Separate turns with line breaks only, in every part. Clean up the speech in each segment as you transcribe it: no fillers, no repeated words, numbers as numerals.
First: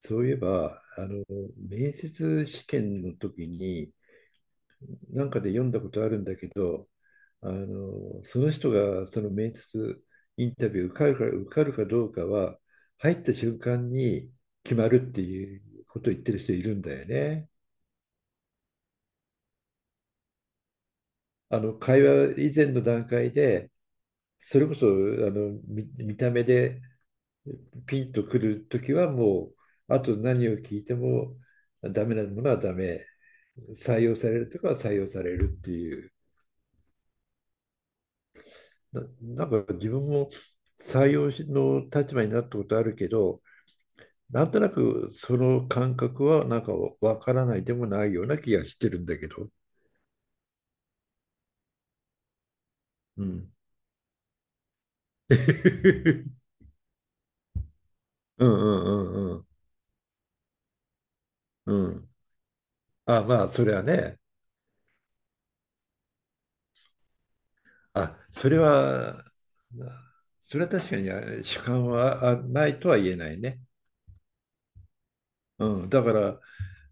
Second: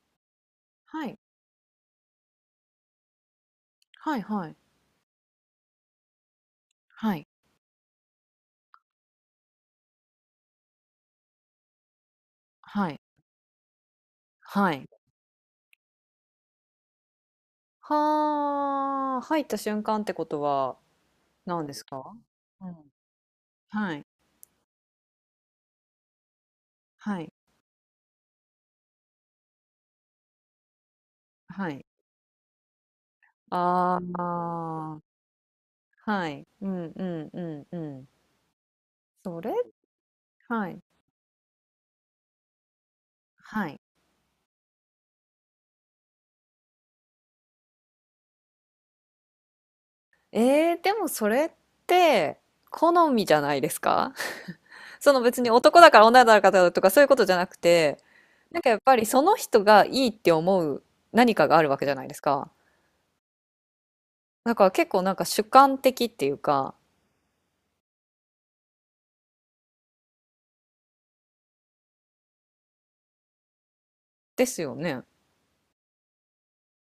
そういえば、
はい。
面接試験の時に、
はいはい。
なんかで読んだことあるんだけど、
はい。
その人がその面接インタビュー受かるかどうかは、
はい。
入った瞬間に
は
決ま
い。
るっていうことを言ってる人いるんだよね。
はあ、入った瞬間ってことは何です
会
か？
話以前
うん。
の段階で、
はい。
それこそ、見た目で
はい。
ピンとくる時はもう、あと何を聞いても
はい。
ダメなものはダメ。
あ
採
あ、
用されるっていう
はい。うんうんうんうん。
な、
そ
な
れ
んか自分も
はい。
採用の立場になったことあるけど、
はい。
なんとなくその感覚はなんかわからないでもないような気がしてるんだけど。
ええ、でもそれって、好
う
みじゃ
ん。
ないですか？その別に男だから女 だからとかそういうことじゃなくて、
うんう
なんかやっぱり
ん
そ
うんう
の
ん。
人がいいって思う何かがあるわけ
う
じゃない
ん。
ですか。
あ、まあ、それはね。
だから結構なんか主観的っていうか、
あ、それは確かに主観はないとは言えないね。
ですよね。
うん。だから、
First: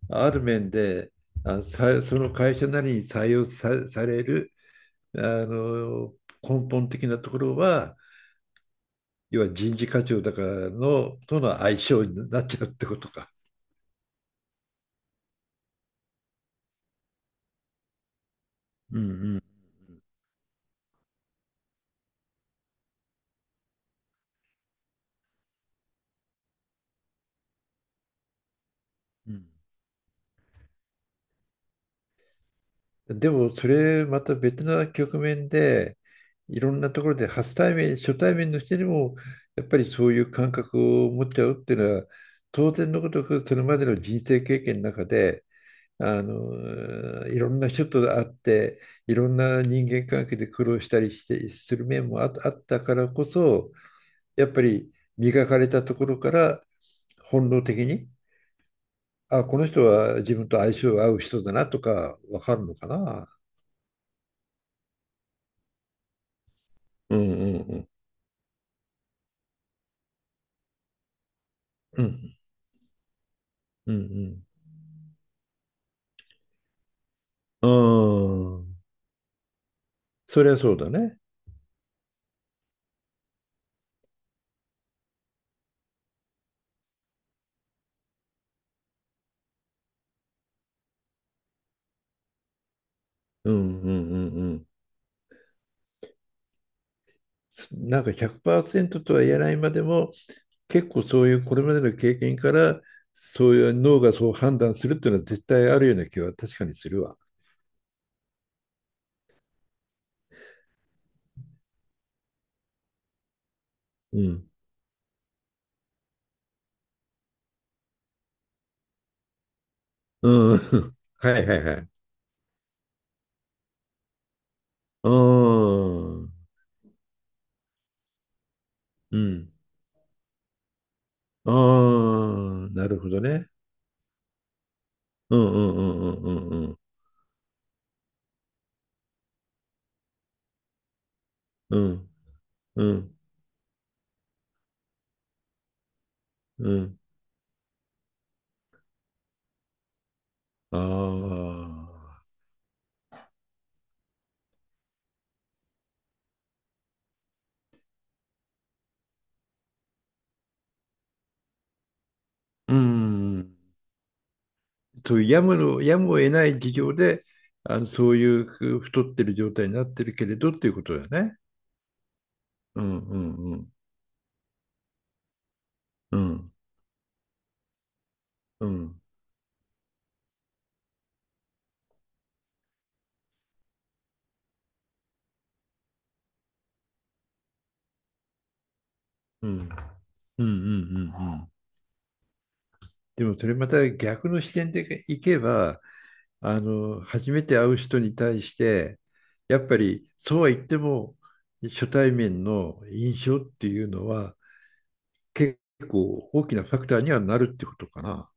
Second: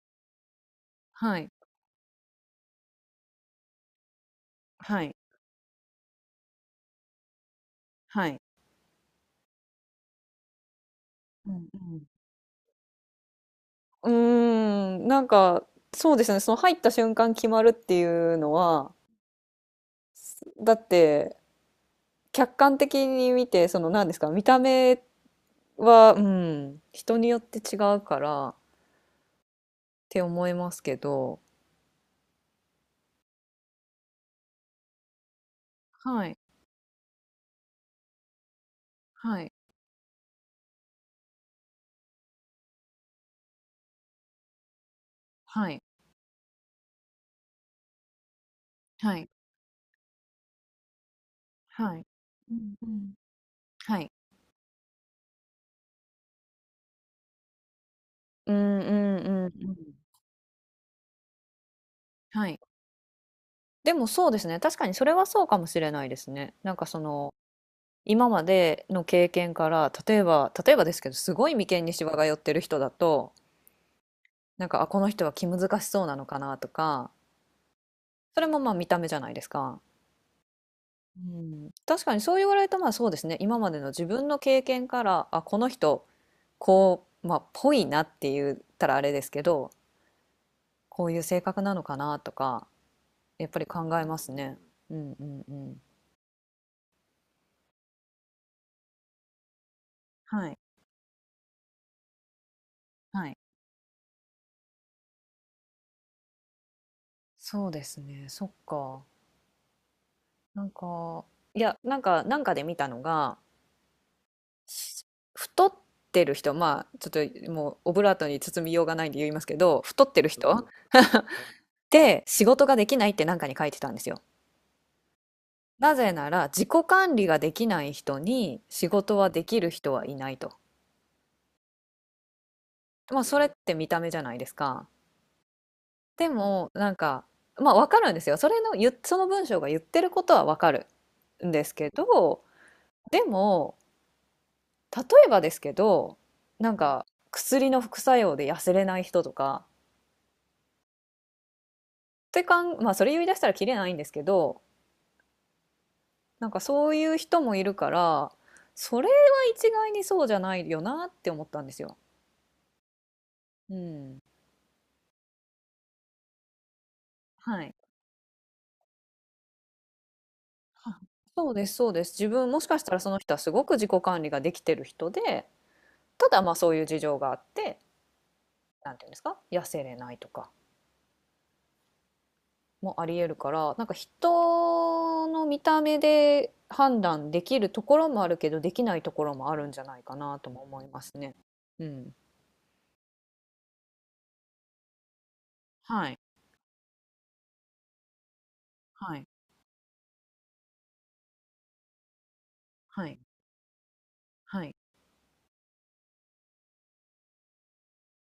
ある面で、
はい。
その会社なりに採用さ、される
はい。
あの根本的なところは、
はい。
要は人事課長だからのと
う
の相性
ん、
になっちゃうってことか。
うん。うーん、なんか、そうですね。その入った瞬間決まるっていうのは、
うんうん
だって、客観的に見て、その何ですか、見た目は、うん、人によって違うからっ
うん。
て思いますけど、
でもそれまた別な局面で、
はい、
いろんなところで初対面の人にも
はい、
やっぱりそういう感覚を持っちゃうっていうのは、当然のことくそれまでの人生経験の中で、
はい、
いろんな人と会って、い
は
ろ
い、
んな人間関係で苦労したりしてする
はい。
面もあ
う
っ
ん、
た
う
から
ん。
こそ、
はい。
やっぱり磨かれたところから本能的に、
うん、うん、う
あ、
ん、う
この人
ん。
は自分と相性合う人だなとかわ
は
か
い。
るのかな。
でもそうですね。確かにそれはそうかもしれないですね。なんかそ
うん
の、
うん
今までの経験から、例えばですけど、すごい眉間に
う
シ
ん。う
ワが寄
ん、
ってる人だと、
うん、
なんか、あ、この人は気難しそうなのかなとか、
う
それ
ん。
も
う
まあ
ん、
見た目じゃないですか。
そりゃそうだね。
うん、確かにそう言われるとまあそうですね、今までの自分の経験から、あ、この人、こうまあぽいなって言ったらあれですけど、こういう性格なのかなとか、やっ
う
ぱり
ん
考
う
え
ん
ま
う
す
んう
ね。
ん。
うんうんうん。
なんか100%とは言えないまでも、
はい
結構そういうこれまでの経験から、
はい。
そういう脳がそう判断するっていうのは絶対あるような気は確かにするわ。
そうですね。そっか。なんか、いや、なんかで見たのが、
うん。
し太ってる人、まあ、ちょっともうオブラートに包みようがないんで言いますけど、太ってる人
うん。
っ
はいはいはい。
て仕事ができないってなんかに書いてたんですよ。
う
なぜ
ん。
な
う
ら、自己管理ができない人に仕事はで
ん。
きる人はいないと。
ああ、なるほ
ま
ど
あ、それ
ね。
って見た目じゃないですか。
うんうんう
で
んう
も、
ん
なんか、まあ、わかるんですよ。その文章が言ってることはわかるんです
うん
けど、
うんうん
でも、例えばですけど、
う
なん
んうん。
か薬の副作用で痩せれない人とか、
ああ。
ってかん、まあそれ言い出したらキリないんですけど、なんかそういう人もいるから、それは一概にそうじゃないよなって思ったんですよ。
うん。
うん。
そういうやむを得ない事情で、
はい。
そういう太ってる状態になってるけれどっていうこ
あ
とだね。
そうです、そうです。自分もしか
う
した
ん
らそ
う
の人はす
んう
ご
ん
く自己管理ができてる人で、
う
ただま
ん
あそういう事情があって、
う
なん
ん
ていうんですか、痩せれないとか。もありえるからなんか人の見た目で判断できるところもあるけどできないところ
う
も
ん
あ
う
る
んうん
んじゃないかな
うんう
とも思います
ん
ね。
うん。
うん、
でもそれまた逆の視点でいけば、
はい
初めて会う人に対して、
はい
やっぱりそうは言っても、初対面の
はい
印象っていうのは
はい、
結構大きなファクターにはなるってことかな。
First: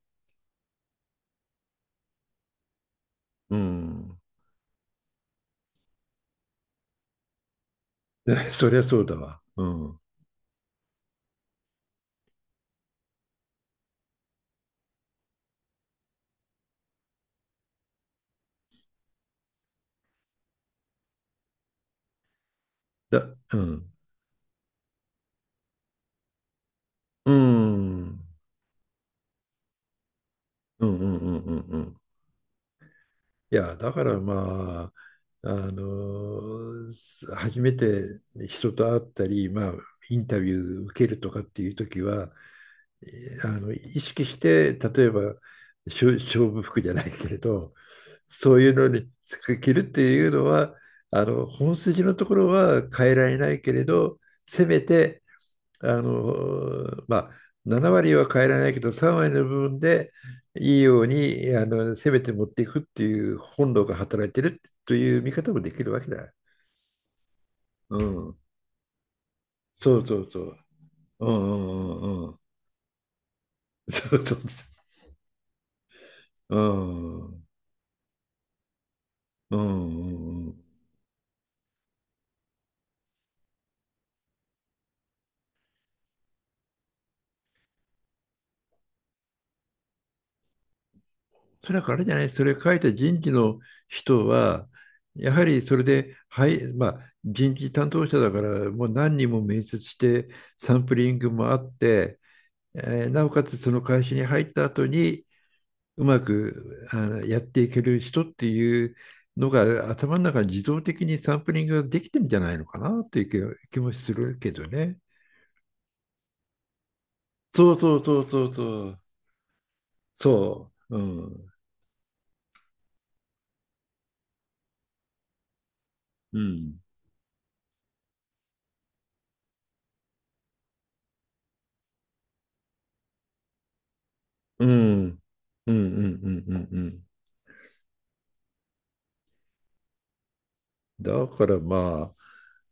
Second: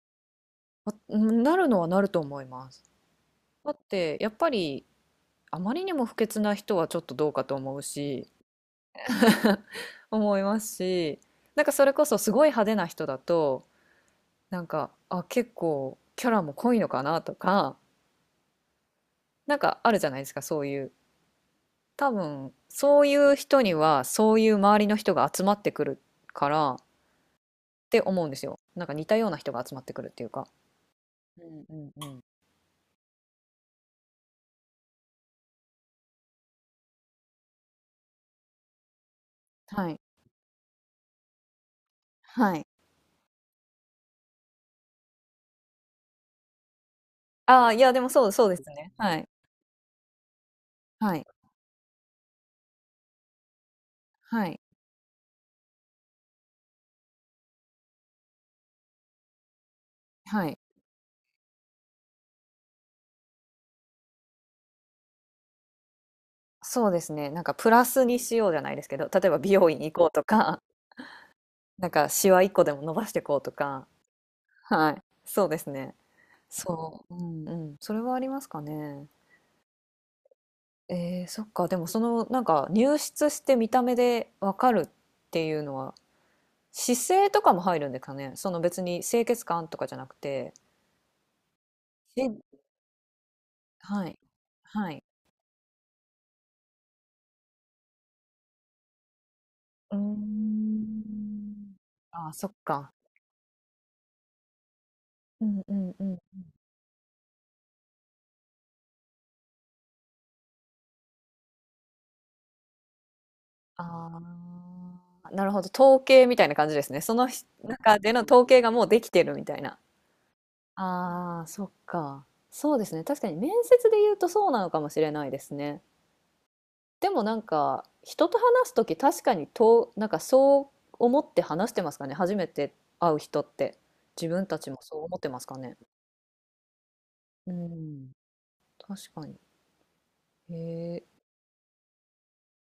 わうんなるのはなると思います。
う
だって
ん。
やっぱりあまりにも不潔な人はちょっとどうかと思うし、
そりゃそうだわ。うん。
思いますし、なんかそれこそすごい派手な人だと、なんか、あ、結構キャラも濃いのかなとか、なんかあるじゃないですかそういう、多分そういう
う
人に
ん。
はそういう周りの人が集まってくるからっ
うん。
て
う
思うん
ん
ですよ。なんか似たような人が集まってくるっていうか。
うんうんう
う
ん
ん
う
うん
ん。
うん。
いや、だからあ、あの初めて人と会ったり、まあ、
はい。
インタビュー受けるとかっていう時は、
はい。
意識して、例えば勝負服じゃないけれ
ああ、
ど、
いや、でもそう、そうで
そう
す
いうの
ね。
に
はい。
着るっていうのは、
はい。
本筋のところは変えられないけれど、
はい。
せめてあの、まあ、7割は変えられないけど、3割の部分で
はい。
いいように、せめて持っていくっていう本能が働いてるという見方もできるわけだ。
そうですね。なんかプラ
う
スにし
ん、
ようじゃないですけど、例えば美容院行
そ
こ
う
う
そ
と
うそう。
か、
うんう
なん
んう
か
んう
シ
ん。
ワ一個でも伸ばしていこうとか。
そうそうそ
はい。そうですね。
う。う
そう。う
んうん
んうん。それはありますかね。
うんうん。
そっか。でもそのなんか入室して見た目でわかるっていうのは姿勢とかも入るんですかね。その別に清潔感とかじゃなくて。
それはあれじゃない、そ
し、
れ書いた人事の
はい。
人は、
はい。
やはりそれで、はい、まあ、人事担当者だから、もう何人も面接
うー
して、サンプリングもあ
ん。
って、
ああ、そっか。
なおかつその会社に入った後に、
うんうんう
う
ん。
まくやっていける人っていうのが、頭の中に自動的にサンプリングができてるんじゃないのかなっていう気もするけど
あ
ね。
あ、なるほど。統計みたいな感じですね。その
そうそ
中
う
での
そう
統
そう
計がもう
そ
で
う。
きてるみたいな。
そう。う
ああ、
ん。
そっか。そうですね。確かに面接で言うとそうなのかもしれないですね。
うん。
でもなんか人と話す時確かにと、なんかそう思って話してますかね、初めて会う人って。自分た
う
ちもそう思っ
ん。
てますか
うんう
ね。
んうんうんうん。
うん、確かに。へえ。
だからま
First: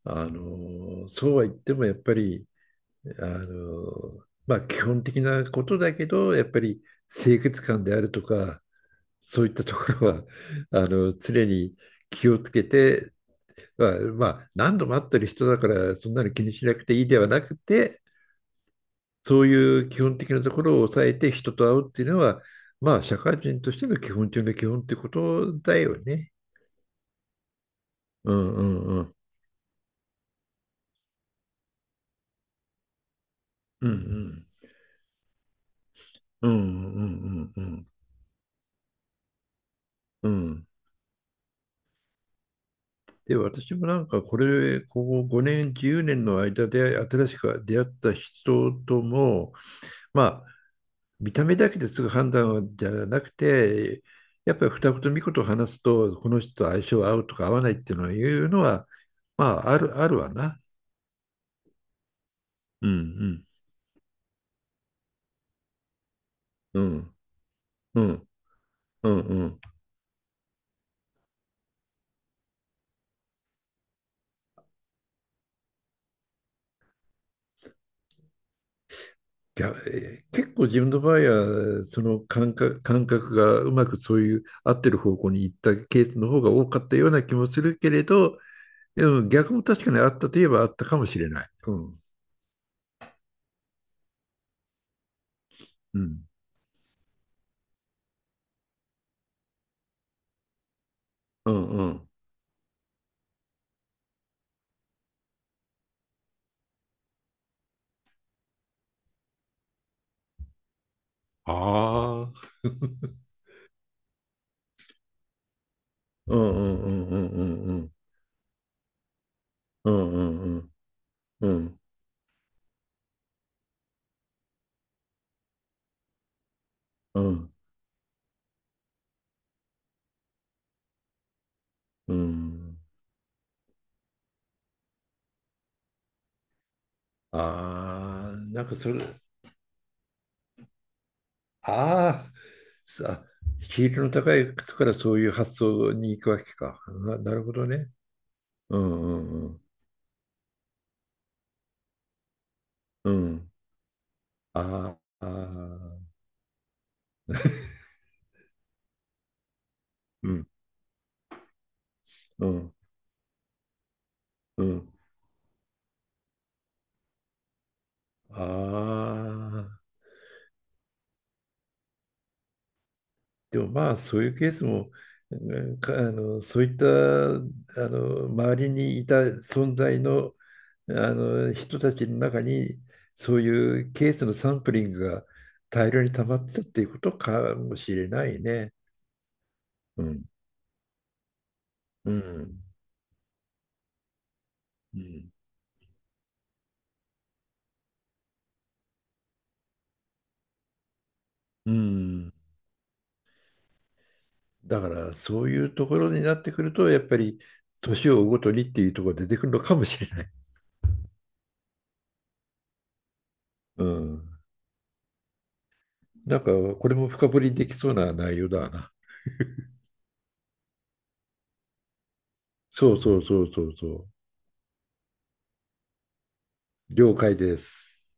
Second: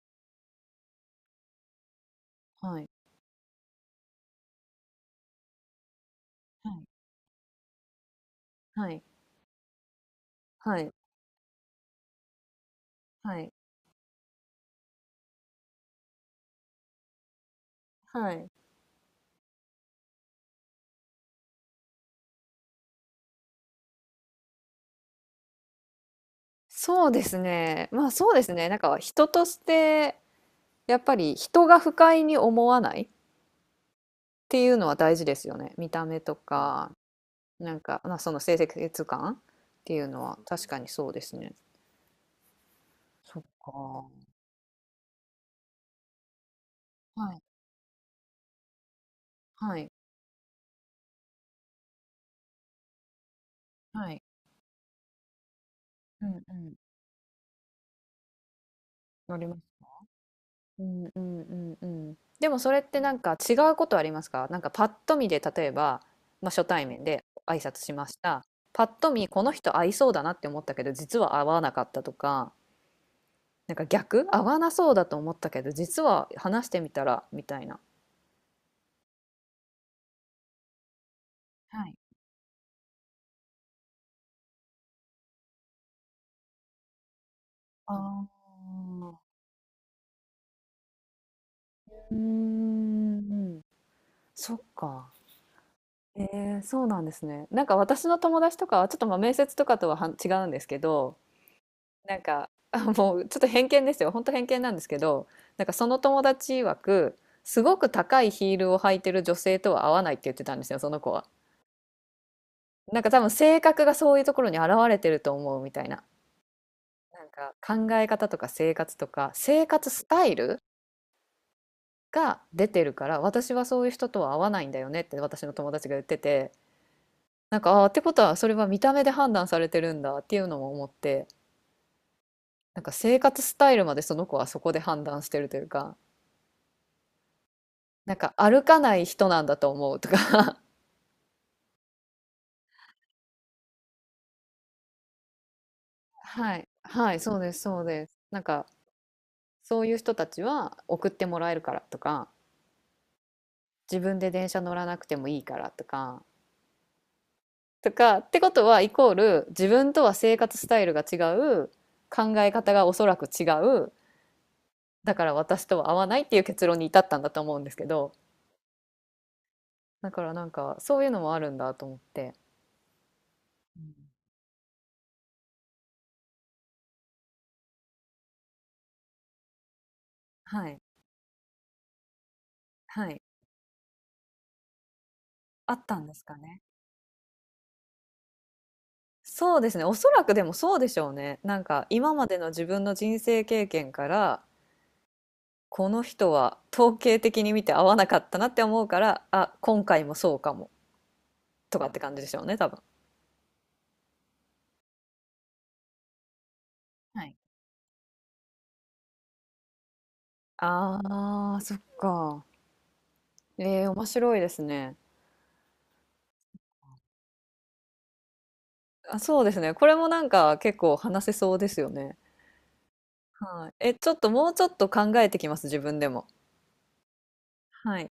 あ、あの、そうは言ってもやっぱり、
はい
まあ基本的なことだけど、やっぱり清潔感であるとか、
はい
そういったところは、
はい
常に気をつけて、
はい
まあ、まあ何度も会ってる人だから、そんなの気にしなくていいではなくて、
はい、
そういう基本的なところを抑えて人と会うっていうのは、まあ社会人としての基本中の基本ってことだよね。
そうですねまあそ
う
うです
んう
ね、なんか
んうん。
人としてやっぱり人が不快に思わないっ
うんうん。
ていうのは大事ですよね、見た目と
うんうんう
か
んうんう
なん
ん。
か、まあ、その清潔感っていうの
う
は確
ん。
かにそうですね。
で、
そっか。
私もなん
は
かこれ、ここ5年、10年の間で新し
い
く出会った人とも、
はい。
まあ、見た目だけですぐ判断じゃなくて、
はい。
やっぱり二言三言と話すと、
う
この
んう
人と
ん。
相性合うとか合わないっていうのは
な
ま
りま
あ、
す。
あるわな。
うんうんうんうん。でもそれっ
う
てなんか
ん
違うことありますか、なんかパッと見で、例えば、まあ、初
う
対面
ん。
で挨拶し
う
まし
ん
た。パッ
う
と
ん
見
うん
こ
う
の
ん。
人合いそうだなって思ったけど実は合わなかったとか、なんか逆合わなそうだと思ったけど実は話してみたらみたいな。
いや、結構自分の場合は、
はい。
その感覚がうまくそういう合ってる方向に行ったケースの方が多かったような気もするけ
あ
れど、で
あ。
も逆も確かにあったといえばあったかもしれない。うん。
うーん、そっか。
うん。
えそうなんですね。なんか私の友達とかはちょっとまあ面接とかとは違うんですけど、
うんうん。
なんか、あ、もうちょっと偏見ですよ。本当偏見なんですけど、なんかその友達曰く、すごく高いヒールを履いてる女性とは合わないって言ってたんですよ、その子は。
ああ、
なんか 多分性格がそういうところに表れてると思うみたいな。
うんうんうんう
なん
ん
か
うん
考え方とか生活とか、生活
う
ス
んう
タイル
んうんうん
が出てるから、私はそういう人とは合わないんだよねって私の友達が言ってて、
うん
なんか、あー、ってことはそれは見た目で判断されてるんだっていうのも思って、
うん、
なんか生活スタイルまでその子はそこで判断してるというか、なん
あ
か
あー
歩
なんか
か
そ
な
れ、
い人なんだと思うとか。
ああさヒールの高い靴からそういう発想に行くわけ
はい、
か
は
な、
い、
な
そう
るほ
です、
ど
そう
ね。
です。なんか
うんうん
そういう人たちは送ってもらえるからとか、
うんうん、
自分で電車
あ
乗らな
ー
くて
あ
もいいからと
ー、
か、とかってことはイコール自分とは
う
生
ん
活スタイルが違う、考
う
え方
ん
がおそらく違う、
うん、
だから私とは合わないっていう結論に至ったんだと思うんですけど、
ああ、
だからなんかそういうのもあるんだと思って、
でも
う
ま
ん、
あそういうケースも、うんかそういった周りにいた存在の、
はい、
あの人たちの中に
はい、
そういうケースのサンプリングが
あっ
大
た
量
ん
に
です
溜ま
か
って
ね。
たっていうことかもしれないね。
そうですね。お
う
そ
ん。
らくでもそうでしょうね。なんか
う
今までの
ん。
自分の人生経験から、
うん。
この人は統計的に見て合わなかったなって思うから、今回もそうかも
う
とかって感じで
ん。
しょうね、多分。
だからそういうところになってくるとやっぱ
はい。
り、年を追うごとにっていうところが出てくるのかもしれない。
ああ、そっか。
う
面白
ん。
いですね。
なんかこれも深掘りできそうな内容だな。
そうですね。これもなんか結構話せそうですよね。
そうそうそうそ
はい。
うそう。
ちょっともうちょっと考えてきます、自分でも。
了解です。
はい。